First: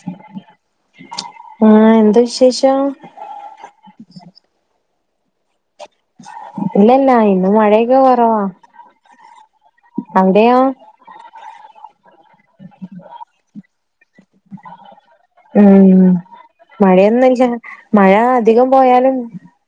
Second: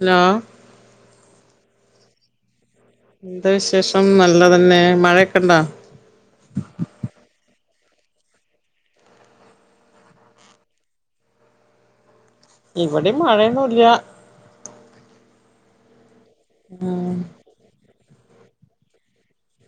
Hello ആഹ് എന്താവിശേഷം എന്താ വിശേഷം നല്ലതന്നെ മഴയൊക്കെണ്ടോ ഇല്യല്ല ഇന്ന് മഴേക്കെ കൊറവാ അവ്ടെയോ ഇവടിം മഴയൊന്നുല്യാ ഉം മഴയന്നുല്യ മഴ അധികം പോയാലും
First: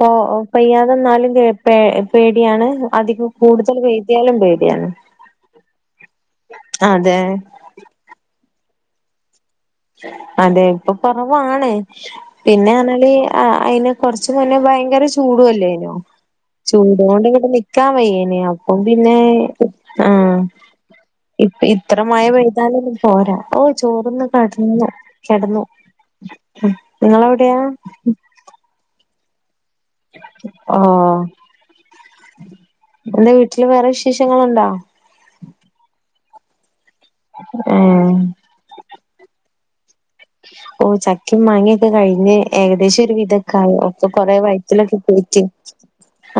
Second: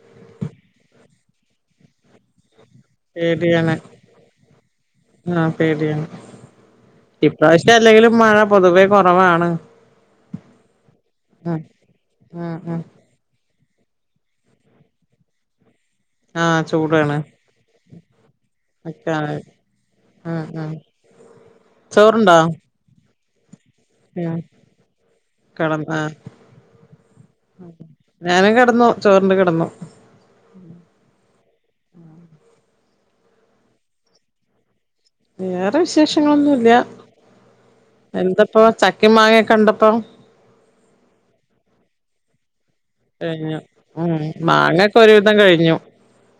പോ പെയ്യാതെന്നാലും കേ പേ പേടിയാണ് അധികം പേടിയാണ് കൂടുതൽ [unintelligible] പേടിയാണ് ആഹ് പേടി അതെ ഇപ്രാവശ്യം അല്ലെങ്കിലും മഴ പൊതുവേ കുറവാണ് അതെ ഇപ്പൊ കുറവാണ് ഉം ഉം പിന്നാന്ന് പറഞാല് ആ അയിന് കൊറച്ച് മുന്നേ ഭയങ്കര ചൂടു അല്ലേനൊ ആഹ് ചൂടാണ് ചൂടൊണ്ട് ഇവിടെ നിക്കാൻ വയ്യേനി അപ്പം പിന്നെ ഒക്കാണ് ആഹ് ഉം ഉം ഇപ്പ ഇത്ര മഴ ചോറുണ്ടോ പെയ്താലൊന്നും പോരാ ഓ ചോറ് ഉം കടന്നു കടന്നു കെടന്ന് ആഹ് നിങ്ങളെവിടെയാ ഞാനും കിടന്നു ചോറിണ്ട് കിടന്നു ഓ എന്റെ വീട്ടില് വേറെ വിശേഷങ്ങളുണ്ടോ വേറെ വിശേഷങ്ങളൊന്നില്ല ഏഹ് പ്പൊ ചക്കി മാങ്ങൊക്കെണ്ടപ്പോ ഓ ചക്കിം മാങ്ങൊക്കെ കഴിഞ്ഞ് ഏകദേശം കഴിഞ്ഞു വിതൊക്കായി അപ്പൊ ഉം കൊറേ മാങ്ങൊക്കെ വയറ്റിലൊക്കെ ഒരുവിധം പോയിട്ട് കഴിഞ്ഞു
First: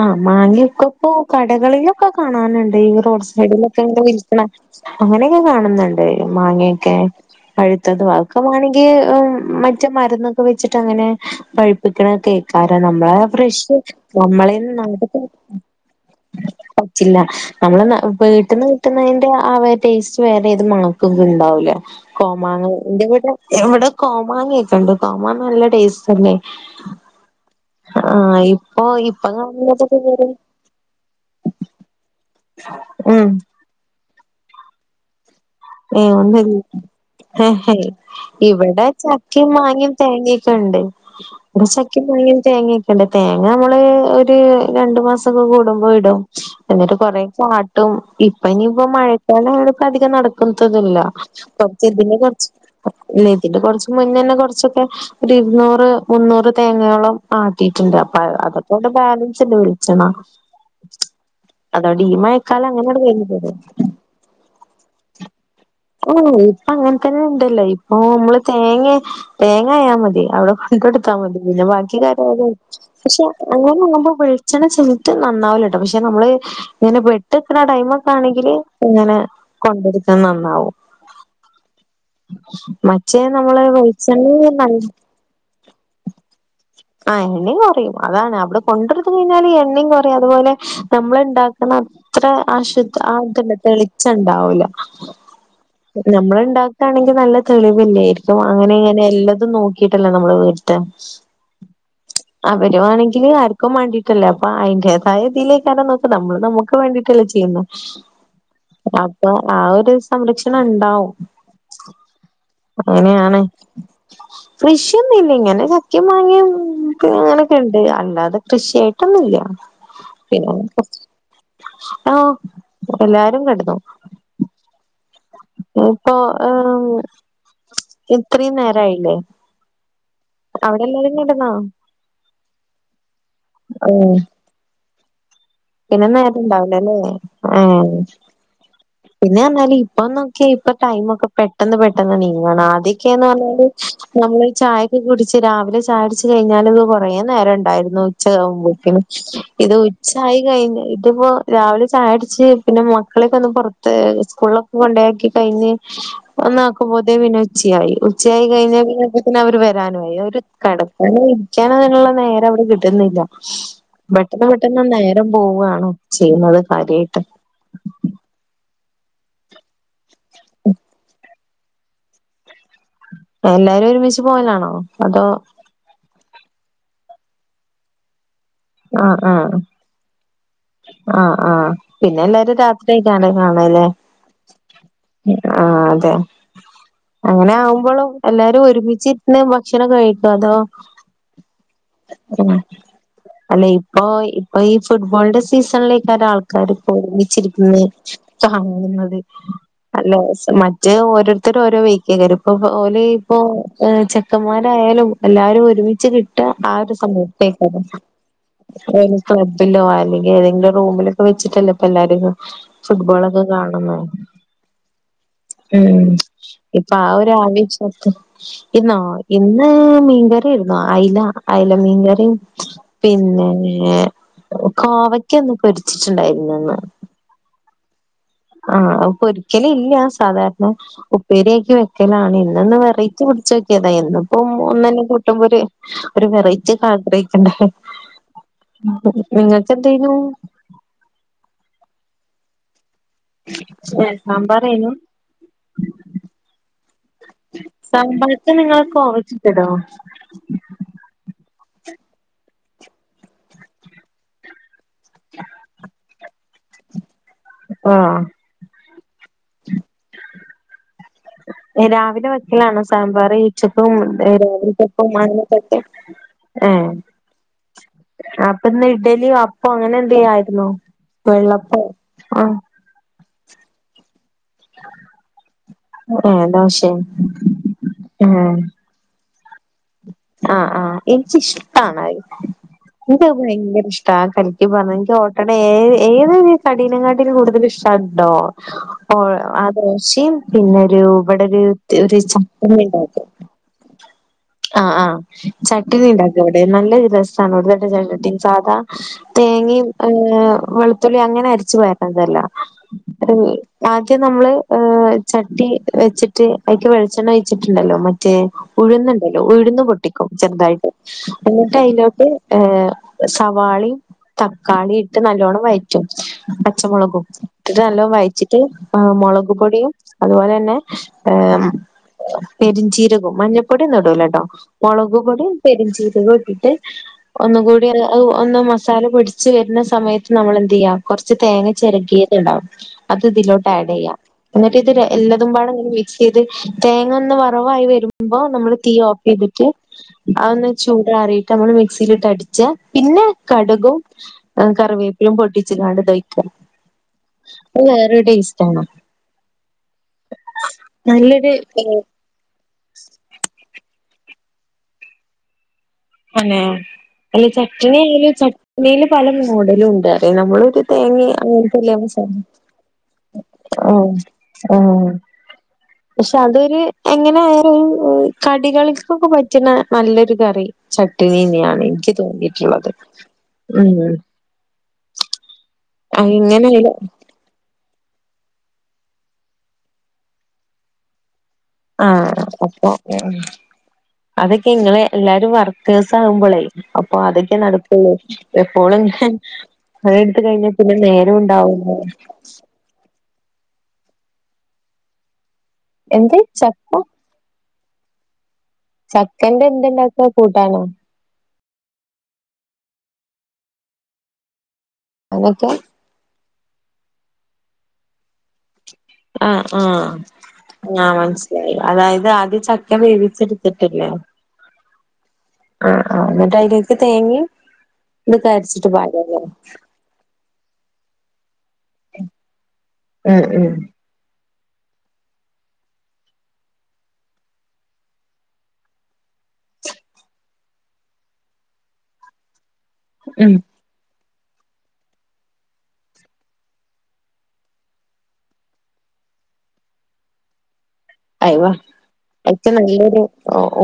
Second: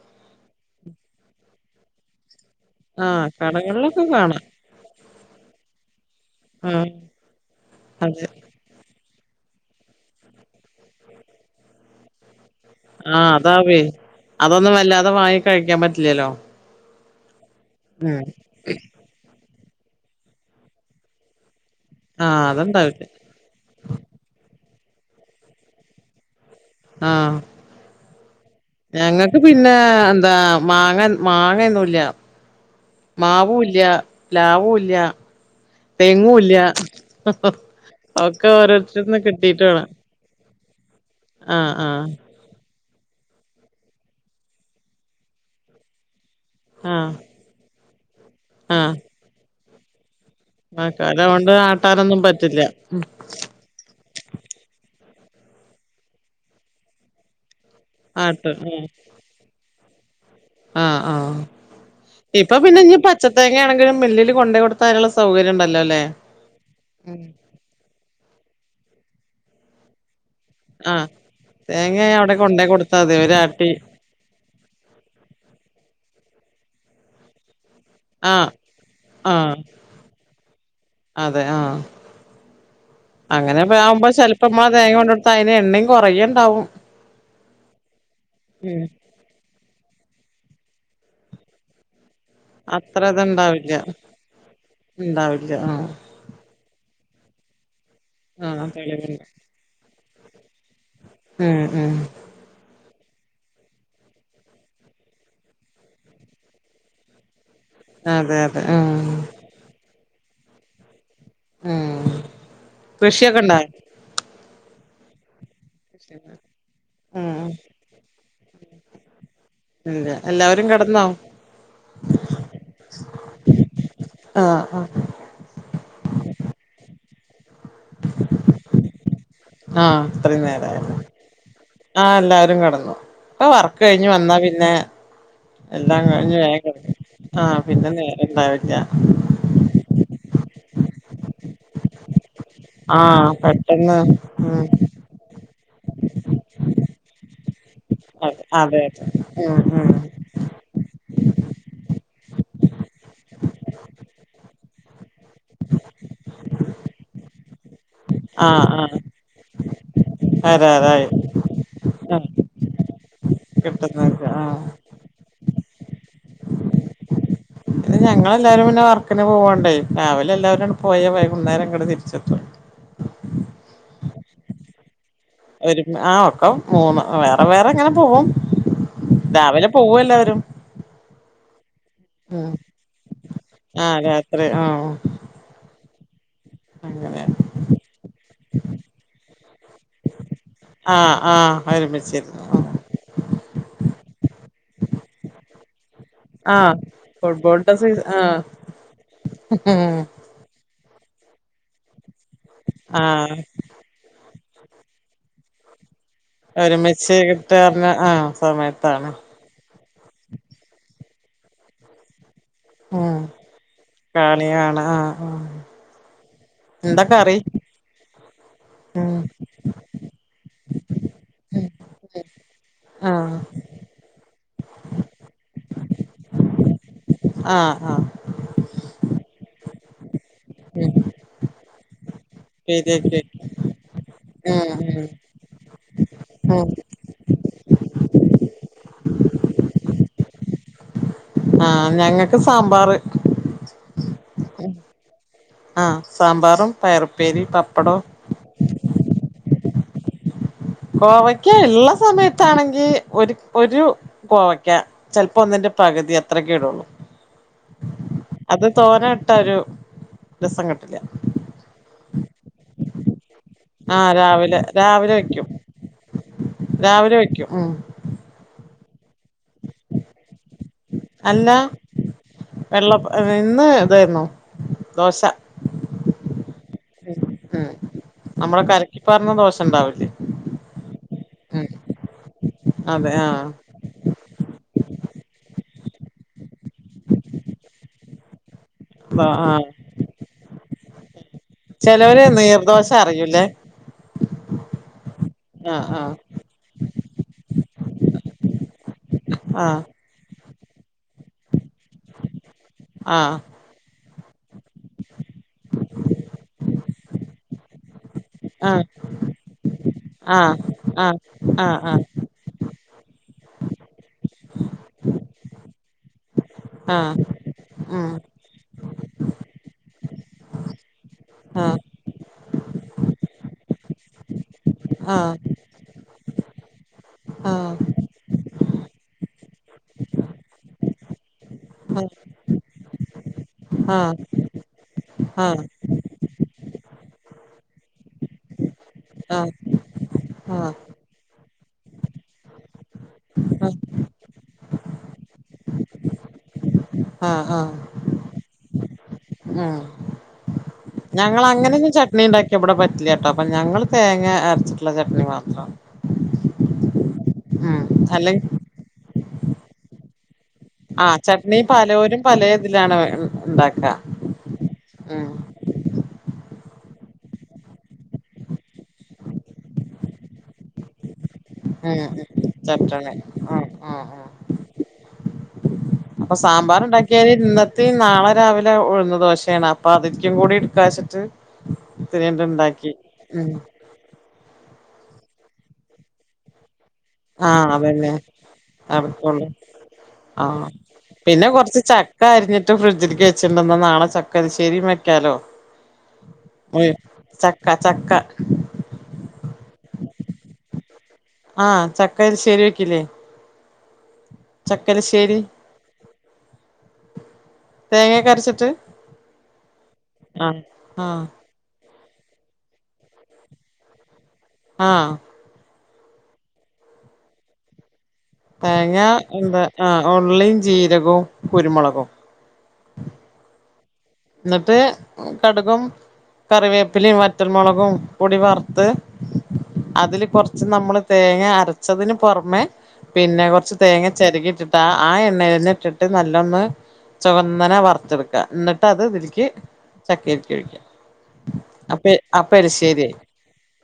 ആഹ് മാങ്ങ്യക്കിപ്പൊ കടകളിലൊക്കെ കാണാനുണ്ട് ഈ ആഹ് റോഡ് സൈഡിലൊക്കെ ഇങ്ങനെ കടകളിലൊക്കെ വിൽക്കണെ കാണാം അങ്ങനെയൊക്കെ കാണുന്നുണ്ട് ആഹ് മാങ്ങയൊക്കെ പഴുത്തത് വ അതെ ഇപ്പ വാണെങ്കിൽ മറ്റേ മരന്നൊക്കെ വെച്ചിട്ട് അങ്ങനെ പഴിപ്പിക്കണത് കാരണം നമ്മളെ ആഹ് ഫ്രഷ് അതാവേ നമ്മളെ അതൊന്നും നാട്ട വല്ലാതെ വാങ്ങി കഴിക്കാൻ പറ്റില്ലല്ലോ ച്ചില്ല നമ്മള് ഉം വീട്ട്ന്ന് കുന്നതിന്റെ ആ ടേസ്റ്റ് വേറേത് മാങ്ങക്കും ഉണ്ടാവില്ല ആഹ് അത്ണ്ടാവില്ല കോമാങ്ങന്റെ ഇവിടെ കോമാങ്ങക്കണ്ട് കോമാങ്ങ നല്ല ടേസ്റ്റല്ലേ ആഹ് ഇപ്പൊ ഞങ്ങൾക്ക് പിന്നെ കാണുന്നതൊക്കെ വെറും എന്താ മാങ്ങ മാങ്ങയൊന്നുംല്ല ഉം മാവൂല്ല പ്ലാവൂല്ല ഏ ഒന്ന് തെങ്ങൂല്ല ഒക്കെ ഇവിടെ ഓരോരുത്തരുന്ന് ചക്കേം കിട്ടീട്ട് വേണം മാങ്ങയും തേങ്ങൊക്കെ ഉണ്ട് കുറെ ആഹ് ചക്കിം ആഹ് മാങ്ങിം തേങ്ങൊക്കെണ്ട് തേങ്ങ നമ്മള് ഒരു രണ്ടു മാസൊക്കെ കൂടുമ്പോ ഇടും എന്നിട്ട് ആഹ് കുറെ ആട്ടും ഇപ്പ ഇനിയിപ്പം ആഹ് മഴക്കാലായോണ്ട് അധികം നടക്കു ത്തുന്നില്ല മഴക്കാലാവോണ്ട് [unintelligible] ആട്ടാനൊന്നും പറ്റില്ല ഉം [unintelligible] ഇത് കുറച്ച് മുന്നന്നെ കുറച്ചൊക്കെ ഒരു ഇരുന്നൂറ് മുന്നൂറ് തേങ്ങയോളം കിട്ടി ആട്ടീട്ടുണ്ട് അപ്പ ആട്ട് ഉം അത്പ്പോണ്ട് ബാലൻസ് ഉണ്ട് വെളിച്ചണ്ണാ ആഹ് ആഹ് അതോണ്ടീ ഇപ്പൊ മഴക്കാലം പിന്നെ ഇഞ്ഞ് അങ്ങനെയട് കഴിഞ്ഞ് ട്ടല്ലൊ പച്ചത്തേങ്ങയാണെങ്കിലും മില്ലില് കൊണ്ടോയ് കൊടുത്താ അയ്നുള്ള സൗകര്യം ഉണ്ടല്ലോ അല്ലേ ഓ ഇപ്പ അങ്ങനെ തന്നെ ഉണ്ടല്ലോ ഇപ്പൊ നമ്മള് തേങ്ങ തേങ്ങ ആയാ മതി അവിടെ കൊണ്ട് ആഹ് കൊടുത്താൽ മതി പിന്നെ ബാക്കി തേങ്ങ കാര്യം അവിടെ ഏറ്റു കൊണ്ടേ കൊടുത്താ മതി പക്ഷെ ഒരാട്ടി അങ്ങനെ ആകുമ്പോ വെ വെളിച്ചെണ്ണ ചീത്ത നന്നാവൂലാട്ടോ പക്ഷെ നമ്മള് ഇങ്ങനെ പെട്ട്ക്കണ ടൈം ഇപ്പം ആഹ് ആണെങ്കില് ഇങ്ങനെ ആഹ് കൊണ്ട് അതെ ആ മറ്റേ നമ്മള് അങ്ങനെ ആവുമ്പോ വെളിച്ചെണ്ണ ചെലപ്പം ഉമ്മ നല്ല തേങ്ങ കൊണ്ടെ കൊടുത്ത അയിന് എണ്ണയും കുറയേണ്ടാവും ആ എണ്ണയും കൊറയും അതാണ് അവിടെ ഉം കൊണ്ട് ട് കഴിഞ്ഞാല് എണ്ണയും കൊറയും അതുപോലെ നമ്മള് ഉണ്ടാക്കുന്ന അത്ര ആ ശുദ്ധ അത്ര ആ ഇതന്നെ ഇത്ണ്ടാവില്ല തെളിച്ചണ്ടാവൂല ഉണ്ടാവില്ല ആഹ് നമ്മള് ഇണ്ടാക്കുകയാണെങ്കിൽ നല്ല തെളിവെന്നായിരിക്കും ആഹ് അങ്ങനെ ഇങ്ങനെ തെളിവുണ്ട് എല്ലതും നോക്കി ക്കിട്ടല്ലേ നമ്മള് വീടുത്തെ ഉം ഉം അവരു വാണെങ്കില് ആർക്കും വേണ്ടിട്ടല്ലേ അപ്പൊ അതിന്റേതായ ഇതിലേക്കാരം നോക്ക് നമ്മള് നമുക്ക് വേണ്ടിയിട്ടല്ലേ ചെയ്യുന്നെ അതെ അതെ ഉം അപ്പൊ ആ ഒരു സംരക്ഷണം ണ്ടാവും ഉം അങ്ങനെയാണ് കൃഷിയൊക്കെ ഇണ്ടാ കൃഷിയൊന്നും ഇല്ല ഇങ്ങനെ കൃഷി ഇല്ല ഉം പിന്നെ അങ്ങനെയൊക്കെ ണ്ട് അല്ലാതെ കൃഷിയായിട്ടൊ ന്നുല്ല ഇല്ല എല്ലാവരും [unintelligible] കെടന്നോ ആഹ് എല്ലാരും കടന്നു ആഹ് ആഹ് ഇനി പ്പൊ ഇത്രയും നേരായി ലേ ആ ഇത്രയും നേരായല്ലോ ആ എല്ലരും കെടന്നു ഇപ്പ വർക്ക് കഴിഞ്ഞ് ഏഹ് വന്നാ പിന്നെ എല്ലാം പിന്നെ കഴിഞ്ഞ് നേരണ്ടാവൂലല്ലേ [inaudible] ആ പിന്നെ ഏഹ് നേരെ ഇണ്ടാവില്ലാ പിന്നെ റ്ഞ്ഞാല് ഇപ്പ നേക്കിയ ഇപ്പൊ ടൈമ് ഒക്കെ പെ ട്ടെന്ന് പെട്ടെന്ന് നീങ്ങാണ് ആദ്യക്കെന്ന് ആഹ് പറഞ്ഞാല് പെട്ടെന്ന് നമ്മള് ഉം ചായൊക്കെ കുടിച്ച് രാവിലെ ചായ കുടിച്ച് കഴിഞ്ഞാല് ഇത് കൊറേ നേരം ഉണ്ടായിരുന്നു ഉച്ചയാവുമ്പോ അതെ അതെ അതെ തിനും ഉം ഇത് ഉ ഉം ച്ചായി കഴിഞ്ഞ ഇതിപ്പോ രാവിലെ ചായ കുടിച്ച് പിന്നെ മക്കളെക്കെ ഒന്ന് പുറത്ത് സ്കൂളിലൊക്കെ കൊണ്ടാക്കി കഴിഞ്ഞ് ഒന്നാക്കുമ്പോതേക്ക് പിന്നെ ഉച്ചയായി ഉച്ചയായി കഴിഞ്ഞ ആഹ് പിന്നപ്പ തന്നെ അവര് വരാനു ആയി ഒര് ആഹ് വരാറായി കേടക്കാനോ ഇരിക്കാനോ ഉള്ള ആഹ് നേരം അവിടെ കിട്ടുന്നില്ല കിട്ടുന്നൊക്കെ പെട്ടെന്ന് ആഹ് പെട്ടെന്ന് നേരം നേരം പോവാ ആണോ ചെയ്യുന്നത് കാര്യമായിട്ട് ഇത് ഞങ്ങളെല്ലാരും പിന്നെ വർക്കിന് പോവാണ്ടേ രാവിലെ എല്ലാവരും അങ്ങ് പോയ വൈകുന്നേരം ഇങ്ങട് തിരിച്ചെത്തുള്ളൂ എല്ലാരും ഒരുമിച്ച് പോവലാണോ അതോ ഒരു ആ ഒക്കെ മൂന്ന് വേറെ വേറെ ഇങ്ങനെ പോകും ആഹ് ആഹ് രാവിലെ പോവു എല്ലാരും ആഹ് ആഹ് പിന്നെ എല്ലാരും രാത്രിയാക്കണെ കാണല്ലേ ആഹ് രാത്രി ആഹ് ആഹ് അതെ അങ്ങനെ ആകുമ്പോളും എല്ലാരും ഒരുമിച്ചിരുന്ന് ഭക്ഷണം കഴിക്കും അതോ ആഹ് ആഹ് അങ്ങനെ ഒരുമിച്ച് രുന്ന് അല്ലെ ഇപ്പൊ ഇപ്പൊ ഈ ഫുട്ബോളിന്റെ സീസണിലേ പല ആൾക്കാര് ആഹ് ഇപ്പോ ഫുട്ബോളിന്റെ ഒരുമിച്ചിരിക്കുന്ന് സീസ കാണുന്നത് ആഹ് നല്ല രസാ മ മറ്റേ ഓരോരുത്തര് ഓരോ വഴിക്ക് ഏകാരം ഇപ്പൊ ഓല് ആഹ് ഇപ്പോ ചെ ക്കന്മാരായാലും എല്ലാരും ഒരുമിച്ച് കിട്ടാ ആ ഒരു ഒരുമിച്ച് സമയത്തേക്കാ കിട്ടാർഞ്ഞ ആ സമയത്താണ് രം ക്ലബിലോ അല്ലെങ്കി ഏതെങ്കിലും റൂമിലൊക്കെ വെച്ചിട്ടല്ലോ ഇപ്പ എല്ലാരും ഉം ഫുട്ബോളൊക്കെ കാണുന്നത് കളികാണ ആഹ് ആഹ് ഉം ഇപ്പൊ ആ ഒരാവേശത്ത് ഇന്നോ ഉം ഇന്ന് മീൻ കറി ന്നുഅയില അയില മീൻകറി ആ പിന്നേ കോവയ്ക്ക ഒന്ന് പൊരിച്ചിട്ടുണ്ടായിര്ന്ന് ന്ന് ആഹ് ആഹ് ആഹ് അഹ് പൊരിക്കല് ഇല്ല സാധാരണ ഉം ഉപ്പേരിയാക്കി വെക്കലാണ് ഇന്ന്ഒന്ന് ശരിയാക്കി വെറൈറ്റി പിടിച്ച് നോക്കിയതാ എന്നുപ്പം ഉം ഒന്നന്നെ കൂട്ടുമ്പോര് ഒരു ഉം വെറൈറ്റി ഒക്കെ ആഗ്രഹിക്കണ്ട നിങ്ങൾക്ക്ന്തായുന്നു ആഹ് ഞങ്ങക്ക് സാമ്പാറ് ഏഹ് സാമ്പാറേന്നു ആഹ് സാമ്പാറും പയറുപ്പേരി പപ്പടവും ത് നിങ്ങള് കോവിച്ചിട്ടടോ കോവയ്ക്ക ഉള്ള സമയത്താണെങ്കി ഒരു ഒരു കോവക്ക ചെൽപ്പോ ഒന്നിന്റെ പകുതി അത്രക്കെ ഇടുള്ളൂ ആഹ് അത് തോന്നയിട്ട ഒരു രസം കിട്ടില്ല രാവിലെ വെക്കലാണോ സാമ്പാറ് ച്ചക്കും ആ രാവിലെ രാവിലെ വെക്കും രാവിൽതെക്കും [unintelligible] ഏഹ് രാവിലെ വെക്കും ഉം അപ്പൊ ഇന്ന് ഇഡലിയോ അപ്പം അങ്ങനെ എന്ത്യയിരുന്നോ വെള്ളപ്പം ആഹ് വെള്ളപ്പ ഇന്ന് ഇതായിരുന്നു ദോശ ഏഹ് ദോശേ ഏഹ് നമ്മള് കലക്കി പാർന്ന ദോശണ്ടാവില്ലേ ആഹ് ആഹ് ഇച്ചിഷ്ടണത് അതെ എനിക്ക് ആഹ് ഭയങ്കര ഇഷ് ട്ടാ കലിക്കി പാർന്ന ഇൻക്ക് ഓട്ടടയേ ഏ ഏതൊരു കഠിനങ്ങാട്ടി കൂടുതൽ ഇഷ്ടാട്ടോ ഓഹ് ആഹ് ആ ദോഷിം പിന്നെരു ഇവിടെ ഒരു ഒരു ചെലോര് നീർദോശ ചട്നിണ്ടാക്കും അറിയൂല്ലേ ആഹ് ആഹ് ആഹ് ചട്ടിനി ഉണ്ടാക്കും അവിടെ നല്ലൊ രസാണ് അവിടുട്ട ചട്ടിനി സാധാ ആഹ് [unintelligible] വെളുത്തുള്ളി അങ്ങനെ അരിച്ചു പാരുന്നതല്ല ആഹ് ആദ്യം നമ്മള് ഏഹ് ചട്ടി വെച്ചിട്ട് അയിക്ക് വെളിച്ചെണ്ണ ഒഴിച്ചിട്ടുണ്ടല്ലോ മ റ്റേ ആഹ് ഉഴുന്നുണ്ടല്ലോ ഉഴുന്നു പൊട്ടിക്കും ചെറുതായിട്ട് ആഹ് എന്നിട്ട് ആഹ് അയ്ലോട്ട് ഏഹ് സവാളീം തക്കാളി ഇട്ട് നല്ലോണം വയറ്റും ആഹ് ആഹ് ആഹ് ആഹ് പച്ചമുളകും ഇട്ട്ട്ട് നല്ലോം ഉം വഴറ്റിട്ട് മുളക്പൊടിയും അതുപോലെന്നെ ഏഹ് ആഹ് പെരിഞ്ചീരകവും മഞ്ഞൾപ്പൊടിയൊന്നും ഇടൂലട്ടോ ആഹ് മുളക് ആഹ് പൊടിം പെരുഞ്ചീരകം ഇട്ടിട്ട് ആഹ് ആഹ് ഒന്നുകൂടി ഒന്ന് മസാല പിടിച്ച് വരുന്ന സമയത്ത് നമ്മളെന്ത്യ്യാം കൊറച്ച് തേങ്ങ ചെരകിയത് ഇടാം അത് ഇതിലോട്ട് ആഡെയ്യാം ആഹ് എന്നിട്ട് ഇത് എല്ലാതുമ്പാടെ ഒന്ന് മി ചെയ്ത് തേങ്ങ ഒന്ന് വറവായി വരുമ്പോ നമ്മള് തീ ഓപ്പ് ചെയ്തിട്ട് അതൊന്ന് ആഹ് ചു ആറിയിട്ടമ്മള് മിക്സിയില് ഇട്ടടി ച്ചെ പിന്നെ കടുകും കറിവേപ്പിലും പൊട്ടിച്ച് കാണ്ട് ട്ടൊയ്ക്ക ആഹ് ആഹ് അഹ് വേറൊരു ടേസ്റ്റണ് ആഹ് ഞങ്ങള് നല്ലൊരു അങ്ങനെന്നും ച ട്ട്നി ണ്ടാക്കി ഇവിടെ പറ്റില്ലട്ടോ അപ്പൊ ഞങ്ങള് തേങ്ങ അരച്ചിട്ടുള്ള ചട്നി മാത്ര അന്നെ അല്ല ചട്ണി ആയാലും അല്ലെങ്കി ചട്നിയില് പല മോഡലുംണ്ട് നമ്മള് ഒരു ആഹ് തേങ്ങ ചട്നി അങ്ങനത്തെ പലോരും പലേ ഇതിലാണ് [unintelligible] ഇണ്ടാക്ക ആഹ് ആഹ് ഉം പക്ഷെ അതൊരു എങ്ങനെ വേറെ ഒരു കടികളിക്കൊക്കെ പറ്റ്ണ നല്ലൊരു കറി ചട്ടിനീന്നെയാണ് എനിക്ക് തോന്നിയിട്ടുള്ളത് ഉം അങ്ങനെല ത് നാളെ രാവിലെ ഉഴുന്ന് ദോശയാണ് അപ്പൊ അതിൽക്കും കൂടി എടുക്കാ വെച്ചിട്ട് ആഹ് ആഹ് അപ്പൊ ഉം അതൊക്കെ ഇങ്ങള് എല്ലാരും വർക്കെഴ്സ് ആഉമ്പളേ ഇപ്പൊ അതൊക്കെ ആഹ് നടക്കുള്ളൂ അതന്നെ എപ്പോളും ഇങ്ങെ നടക്കുള്ളൂ പണി ഇടുത് ആഹ് കഴിഞ്ഞ പിന്നെ നേരുണ്ടാവൂല ട്ട് ഫ്രഡ്ജിക്ക് വെച്ചിണ്ട ന്നാ നാളെ ചക്കരിശ്ശേരിം വെക്കാലോ എന്ത് ഉം ചപ്പ ചക്ക ചക്ക ചക്കന്റെ എന്ത്ണ്ടാക്ക കൂട്ടാനോ ആഹ് ചക്ക എരിശേരി വെക്കില്ലേ ചക്കരശ്ശേരി അതൊക്കെ തേങ്ങെക്കെ അരച്ചിട്ട് ആഹ് ആഹ് ആഹ് മനസ് സ്സിലായി അതായത് ആദ്യം ചക്ക വേവിച്ചെടുത്തിട്ടില്ലേ ആഹ് ആഹ് ആഹ് ന്നിട്ട് അയിലേക്ക് തേങ്ങിം ഇത് അര്ച്ചിട്ട് പാര ലേ ഉള്ളീം ജീരകവും കുരുമുളകും ഉം ഉം ന്നട്ട് കട്കും കറിവേപ്പിലിം വറ്റൽമുളകും പൊടി വർത്ത് അതില് കൊർച്ച് നമ്മള് തേങ്ങ അരച്ചതിന് പൊർമെ പിന്നെ ഉം കൊർച്ച് തേങ്ങ ചരകി ഇട്ടിട്ടാ ആ എണ്ണയിൽന്നെ ഇട്ടിട്ട് നല്ലൊന്ന് ചുവന്നനെ വർത്തെടുക്ക എന്നിട്ട് അത് ഇതിൽക്ക് ചക്കക്ക് ഒഴിക്കാ അയ്വാ അയ്ക്ക് നല്ലൊരു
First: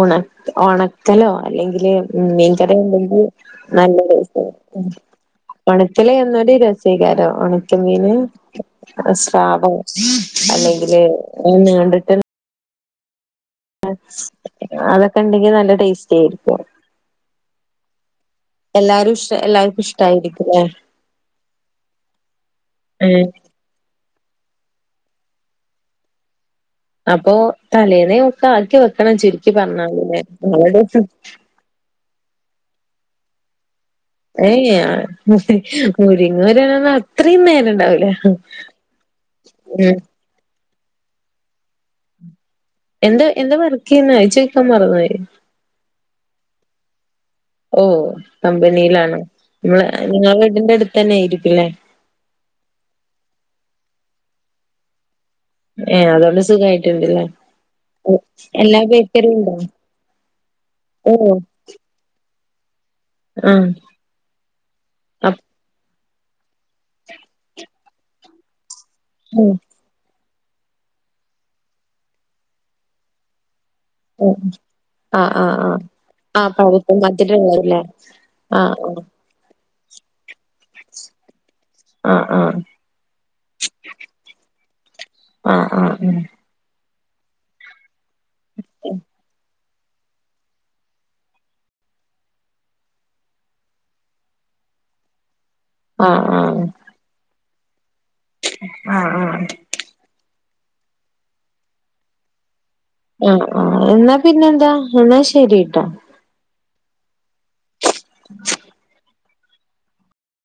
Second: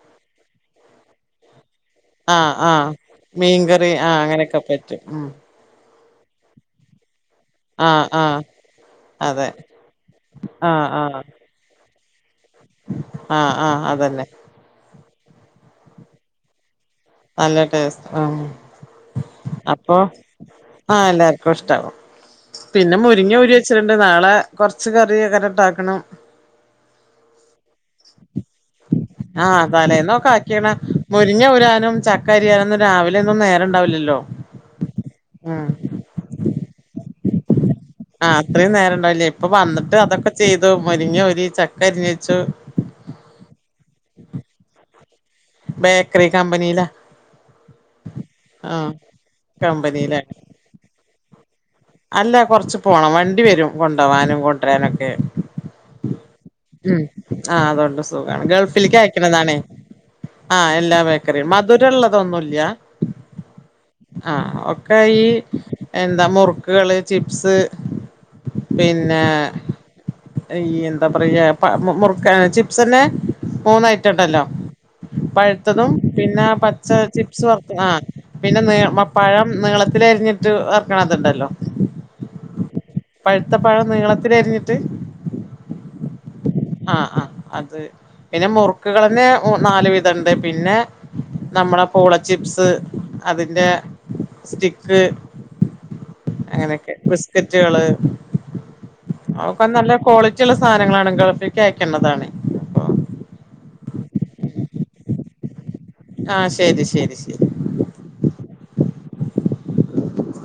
ഉണ ഒണക്കലോ അല്ലെങ്കില് ആഹ് മീൻകറിയോ ആഹ് ഉണ്ടെങ്കി മീൻകറി നല്ല ആഹ് ടേസ്റ്റ് അങ്ങനെയൊക്കെ ആയെനി പറ്റും ഉം ഒണക്കല് ഒന്നൂടി രസേക്കാരം ആഹ് ചെമ്മീനോ ആഹ് അതെ സ്രാവോ ആഹ് അല്ലെങ്കില് ആഹ് നീണ്ടിട്ട് ഒരു ആഹ് ആഹ് അതന്നെ അതൊക്കെ ഉണ്ടെങ്കി നല്ല ടേസ്റ്റ് ആയിരിക്കും നല്ല ടേസ്റ്റ് ആഹ് എല്ലാരും ഇഷ് എല്ലാർക്കും അപ്പൊ ഇഷ്ടായിരിക്കുംല്ലേ ആഹ് എല്ലാർക്കും ഇഷ്ടാവും പിന്നെ ഏഹ് മുരിങ്ങ ഊരി വെച്ചതുണ്ട് നാളെ കൊർച്ച് കറി അങ്ങനെണ്ടാക്കണം അപ്പൊ തലേന്നേ ഒക്കെ ആക്കി വെക്കണം ചുരുക്കി ആഹ് പറഞ്ഞാല് ലേ തലേന്നൊക്കെ ആക്കിയണ [unintelligible] ചക്ക അരിയാനൊന്നും രാവിലെ ഒന്നും നേരം ഉണ്ടാവില്ലല്ലോ ഏയേ ഉം മുരിങ്ങ ഊരാനൊന്നും അത്രിം നേരം ഉണ്ടാവൂല ആ അത്രയും നേരം ഉണ്ടാവില്ല ഇപ്പൊ ഉം വന്നിട്ട് അതൊക്കെ ചെയ്തു മുരിങ്ങ ഊരി ചക്ക അരിഞ്ഞച്ചു എന്താ എന്താ വർക്ക് ചെയ്യുന്നെ അത് ചോയിക്കാൻ മറന്ന് പോയി ബേക്കറി കമ്പനി ലാ ഓഹ് കമ്പനിയിലാണോ ങ്ങളെ കമ്പനിയിലാണ് ഇങ്ങള വീടിന്റെ അടുത്ത് തന്നെ ആയിരിക്കും ലേ അല്ല കൊർച്ച് പോണം വണ്ടി വരും കൊണ്ടോവാനും കൊണ്ട്രാനൊക്കെ ഏ അതുകൊണ്ട് ഉം സുഖായിട്ടുണ്ടല്ലേ ആഹ് അതോണ്ട് സുഖാണ് എല്ലാ ഗൾഫിൽക്ക് ബേക്കറിയും ഉണ്ടോ അയക്ക്ണതാണേ ആഹ് എല്ലാ ഓ ബേക്കറിം മധുരള്ളതൊന്നുല്ല അഹ് ആഹ് ഒക്കെ ഈ എന്താ മുറുക്കുകള് ചിപ്സ് പിന്നെ അപ്പൊ അയീ എന്ത പറയാ പ മുറുക്ക ചിപ്സന്നെ മൂന്ന് ഐറ്റം ഉണ്ടല്ലോ ആ ആ ആ പഴുത്തതും ആ പിന്നെ പച്ച പഴുത്ത ചിപ്സ് വറ്ത്ത് മധുരമുള്ളതല്ലേ ആ പിന്നെ ആ നീ പഴം നീളത്തിലരിഞ്ഞിട്ട് വറ്ക്കണതുണ്ടല്ലോ അഹ് ആഹ് പഴുത്ത പഴം നീളത്തിലരിഞ്ഞിട്ട് ആ ആ ആ ആഹ്. ആ അത്. പിന്നെ മുറുക്കുകളന്നെ മു നാല് വിധം ഉണ്ട്. പിന്നെ നമ്മുടെ പൂള ചിപ്സ് അതിന്റെ സ്റ്റിക്ക് ആ ആ അങ്ങനെയൊക്കെ ബിസ്കറ്റുകൾ, ആ അതൊക്കെ നല്ല ക്വാളി റ്റി ഉള്ള സാധനങ്ങളാണ്. ഗൾഫിക് അയക്കേണ്ടതാണ്. അപ്പൊ ആ ആ എന്നാ പിന്നെന്താ എന്നാ ശരിട്ടോ. ആഹ്. ശരി. ശരി. ശരി ഉ [inaudible]